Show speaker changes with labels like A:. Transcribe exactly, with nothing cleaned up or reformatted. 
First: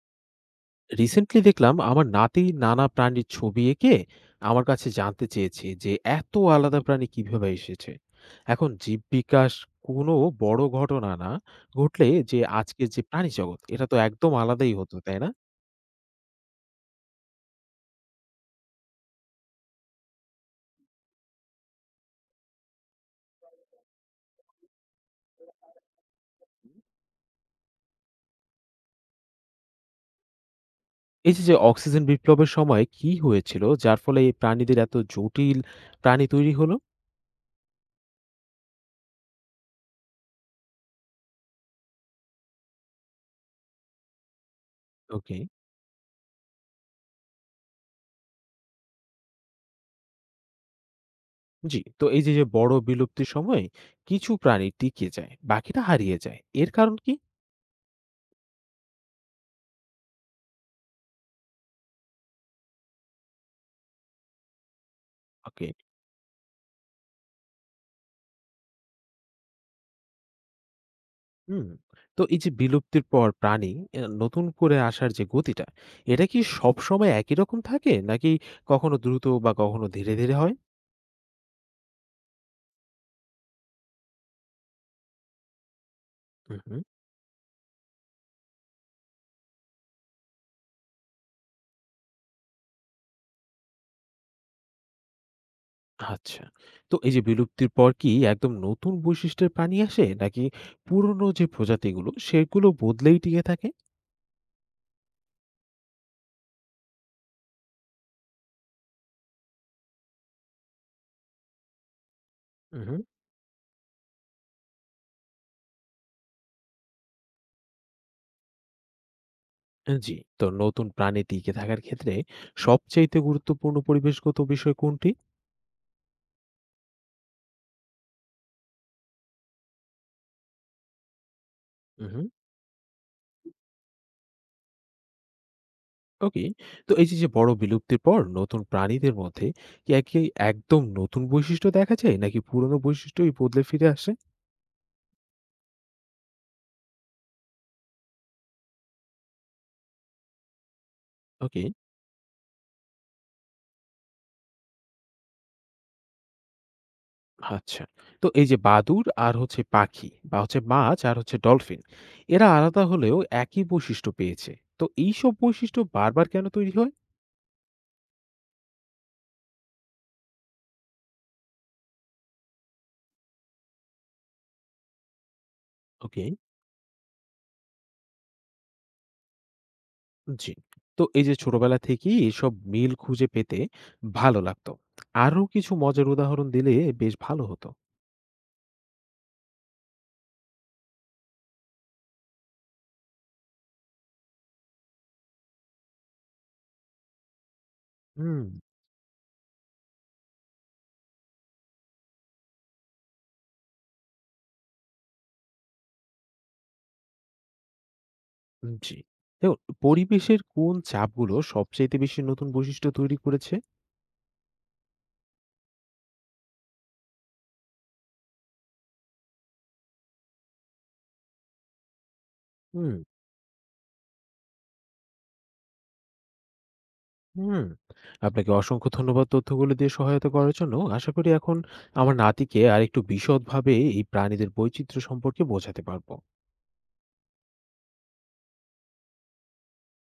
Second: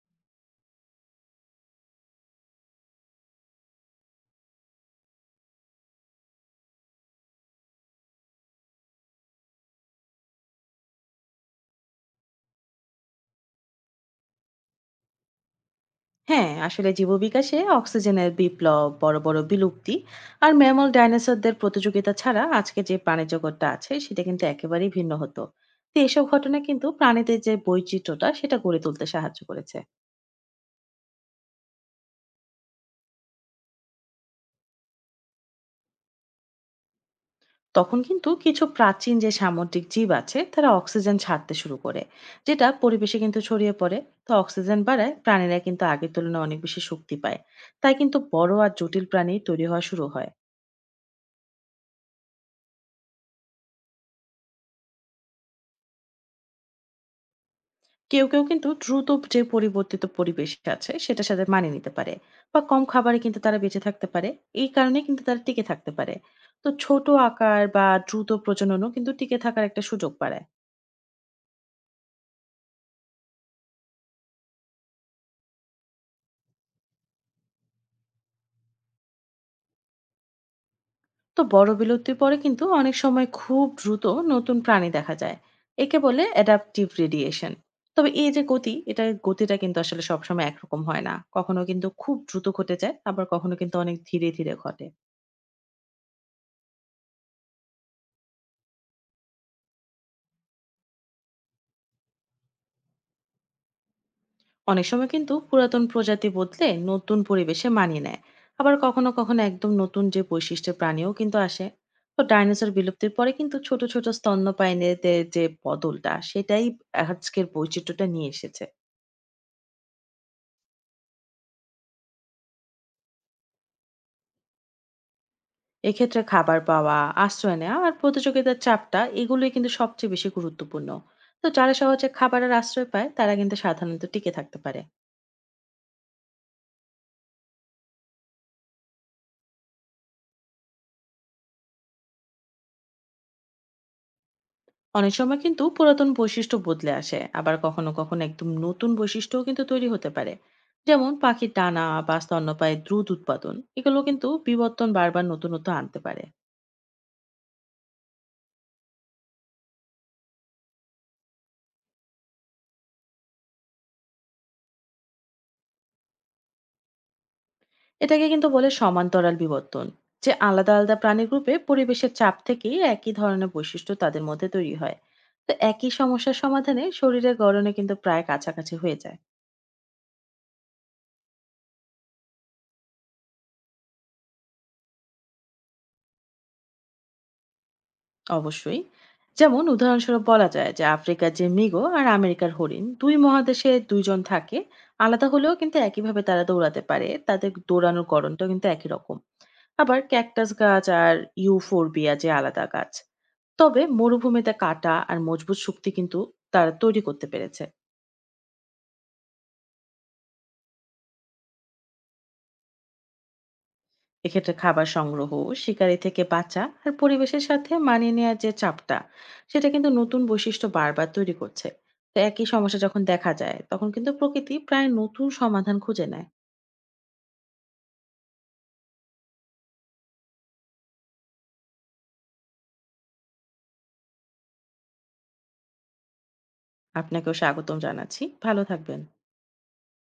A: Recently দেখলাম আমার নাতি নানা প্রাণীর ছবি এঁকে আমার কাছে জানতে চেয়েছে যে এত আলাদা প্রাণী কিভাবে এসেছে। এখন জীব বিকাশ কোনো বড় ঘটনা না ঘটলে যে আজকের যে প্রাণী জগৎ, এটা তো একদম আলাদাই হতো, তাই না?
B: হ্যাঁ, আসলে জীববিকাশে অক্সিজেনের বিপ্লব, বড় বড় বিলুপ্তি আর ম্যামল ডাইনোসরদের প্রতিযোগিতা ছাড়া আজকে যে প্রাণী জগৎটা আছে সেটা কিন্তু একেবারেই ভিন্ন হতো। তো এসব ঘটনা কিন্তু প্রাণীদের যে বৈচিত্র্যটা সেটা গড়ে তুলতে সাহায্য করেছে।
A: এই যে যে অক্সিজেন বিপ্লবের সময় কি হয়েছিল যার ফলে এই প্রাণীদের এত জটিল প্রাণী তৈরি হলো?
B: তখন কিন্তু কিছু প্রাচীন যে সামুদ্রিক জীব আছে তারা অক্সিজেন ছাড়তে শুরু করে, যেটা পরিবেশে কিন্তু ছড়িয়ে পড়ে। তো অক্সিজেন বাড়ায়
A: ওকে।
B: প্রাণীরা কিন্তু আগের তুলনায় অনেক বেশি শক্তি পায়। তাই কিন্তু বড় আর জটিল প্রাণী তৈরি হওয়া শুরু হয়।
A: জি, তো এই যে যে বড় বিলুপ্তির সময় কিছু প্রাণী টিকে যায়, বাকিটা হারিয়ে যায়, এর কারণ কি?
B: কেউ কেউ কিন্তু দ্রুত যে পরিবর্তিত পরিবেশ আছে সেটার সাথে মানিয়ে নিতে পারে, বা কম খাবারে কিন্তু তারা বেঁচে থাকতে পারে। এই কারণে কিন্তু তারা টিকে
A: ওকে।
B: থাকতে পারে। তো ছোট আকার বা দ্রুত প্রজননও কিন্তু টিকে থাকার একটা সুযোগ বাড়ায়।
A: হুম। তো এই যে বিলুপ্তির পর প্রাণী আ নতুন করে আসার যে গতিটা, এটা কি সবসময় একই রকম থাকে? নাকি কখনো দ্রুত বা কখনো ধীরে, ধীরে হয়?
B: তো বড় বিলুপ্তির পরে কিন্তু অনেক সময় খুব দ্রুত নতুন প্রাণী দেখা যায়। একে বলে
A: হুম, হুম।
B: Adaptive radiation. তবে এই যে গতি, এটা গতিটা কিন্তু আসলে সবসময় একরকম হয় না। কখনো কিন্তু খুব দ্রুত ঘটে যায়, আবার কখনো কিন্তু অনেক ধীরে ধীরে ঘটে।
A: আচ্ছা। তো এই যে বিলুপ্তির পর কি একদম নতুন বৈশিষ্ট্যের প্রাণী আসে? নাকি পুরনো যে প্রজাতিগুলো সেগুলো বদলেই টিকে থাকে?
B: অনেক সময় কিন্তু পুরাতন প্রজাতি বদলে নতুন পরিবেশে মানিয়ে নেয়, আবার কখনো কখনো একদম নতুন যে বৈশিষ্ট্যের প্রাণীও কিন্তু আসে। তো ডাইনোসর
A: হুম, হুম।
B: বিলুপ্তির পরে কিন্তু ছোট ছোট স্তন্যপায়ীদের যে বদলটা সেটাই আজকের বৈচিত্র্যটা নিয়ে এসেছে।
A: আ জি। তো নতুন প্রাণী টিকে থাকার ক্ষেত্রে সবচাইতে গুরুত্বপূর্ণ পরিবেশগত বিষয় কোনটি?
B: এক্ষেত্রে খাবার পাওয়া, আশ্রয় নেওয়া আর প্রতিযোগিতার চাপটা, এগুলোই কিন্তু সবচেয়ে বেশি গুরুত্বপূর্ণ। তো যারা সহজে
A: হুম, হুম।
B: খাবার আর আশ্রয় পায় তারা কিন্তু সাধারণত টিকে থাকতে পারে।
A: ওকে। তো এই যে যে বড় বিলুপ্তির পর নতুন প্রাণীদের মধ্যে কি একই একদম নতুন বৈশিষ্ট্য দেখা যায়, নাকি পুরনো বৈশিষ্ট্যই বদলে ফিরে আসে?
B: অনেক সময় কিন্তু পুরাতন বৈশিষ্ট্য বদলে আসে, আবার কখনো কখনো একদম নতুন বৈশিষ্ট্যও কিন্তু তৈরি হতে পারে। যেমন পাখির
A: ওকে।
B: ডানা বা স্তন্যপায়ী দ্রুত উৎপাদন, এগুলো কিন্তু বিবর্তন বারবার নতুনত্ব আনতে পারে।
A: আচ্ছা। তো এই যে বাদুড় আর হচ্ছে পাখি, বা হচ্ছে মাছ আর হচ্ছে ডলফিন, এরা আলাদা হলেও একই বৈশিষ্ট্য পেয়েছে। তো এই সব বৈশিষ্ট্য বারবার কেন তৈরি হয়?
B: এটাকে কিন্তু বলে সমান্তরাল বিবর্তন, যে আলাদা আলাদা প্রাণী গ্রুপে পরিবেশের চাপ থেকেই একই ধরনের বৈশিষ্ট্য তাদের মধ্যে তৈরি হয়। তো একই
A: ওকে।
B: সমস্যার সমাধানে শরীরের গড়নে কিন্তু প্রায় কাছাকাছি হয়ে যায়।
A: জি। তো এই যে ছোটবেলা থেকেই এসব মিল খুঁজে পেতে ভালো লাগতো। আরো কিছু মজার উদাহরণ দিলে বেশ ভালো হতো।
B: অবশ্যই। যেমন উদাহরণস্বরূপ বলা যায় যে আফ্রিকার যে মৃগ আর আমেরিকার হরিণ, দুই মহাদেশে দুই জন থাকে। আলাদা হলেও কিন্তু একইভাবে তারা দৌড়াতে পারে। তাদের দৌড়ানোর
A: হুম।
B: গড়নটাও কিন্তু একই রকম। আবার ক্যাকটাস গাছ আর ইউফোরবিয়া, যে আলাদা গাছ। তবে মরুভূমিতে কাঁটা আর মজবুত শক্তি কিন্তু তারা তৈরি করতে পেরেছে।
A: উম, জি। দেখুন, পরিবেশের কোন চাপগুলো সবচাইতে বেশি নতুন বৈশিষ্ট্য তৈরি করেছে?
B: এক্ষেত্রে খাবার সংগ্রহ, শিকারি থেকে বাঁচা আর পরিবেশের সাথে মানিয়ে নেওয়ার যে চাপটা সেটা কিন্তু নতুন বৈশিষ্ট্য বারবার তৈরি করছে। তো একই সমস্যা
A: হুম,
B: যখন দেখা যায় তখন কিন্তু প্রকৃতি প্রায় নতুন সমাধান খুঁজে নেয়।
A: হুম। আপনাকে অসংখ্য ধন্যবাদ তথ্যগুলো দিয়ে সহায়তা করার জন্য। আশা করি এখন আমার নাতিকে আরেকটু বিশদভাবে এই প্রাণীদের বৈচিত্র্য সম্পর্কে বোঝাতে পারবো।
B: আপনাকেও স্বাগতম জানাচ্ছি, ভালো থাকবেন।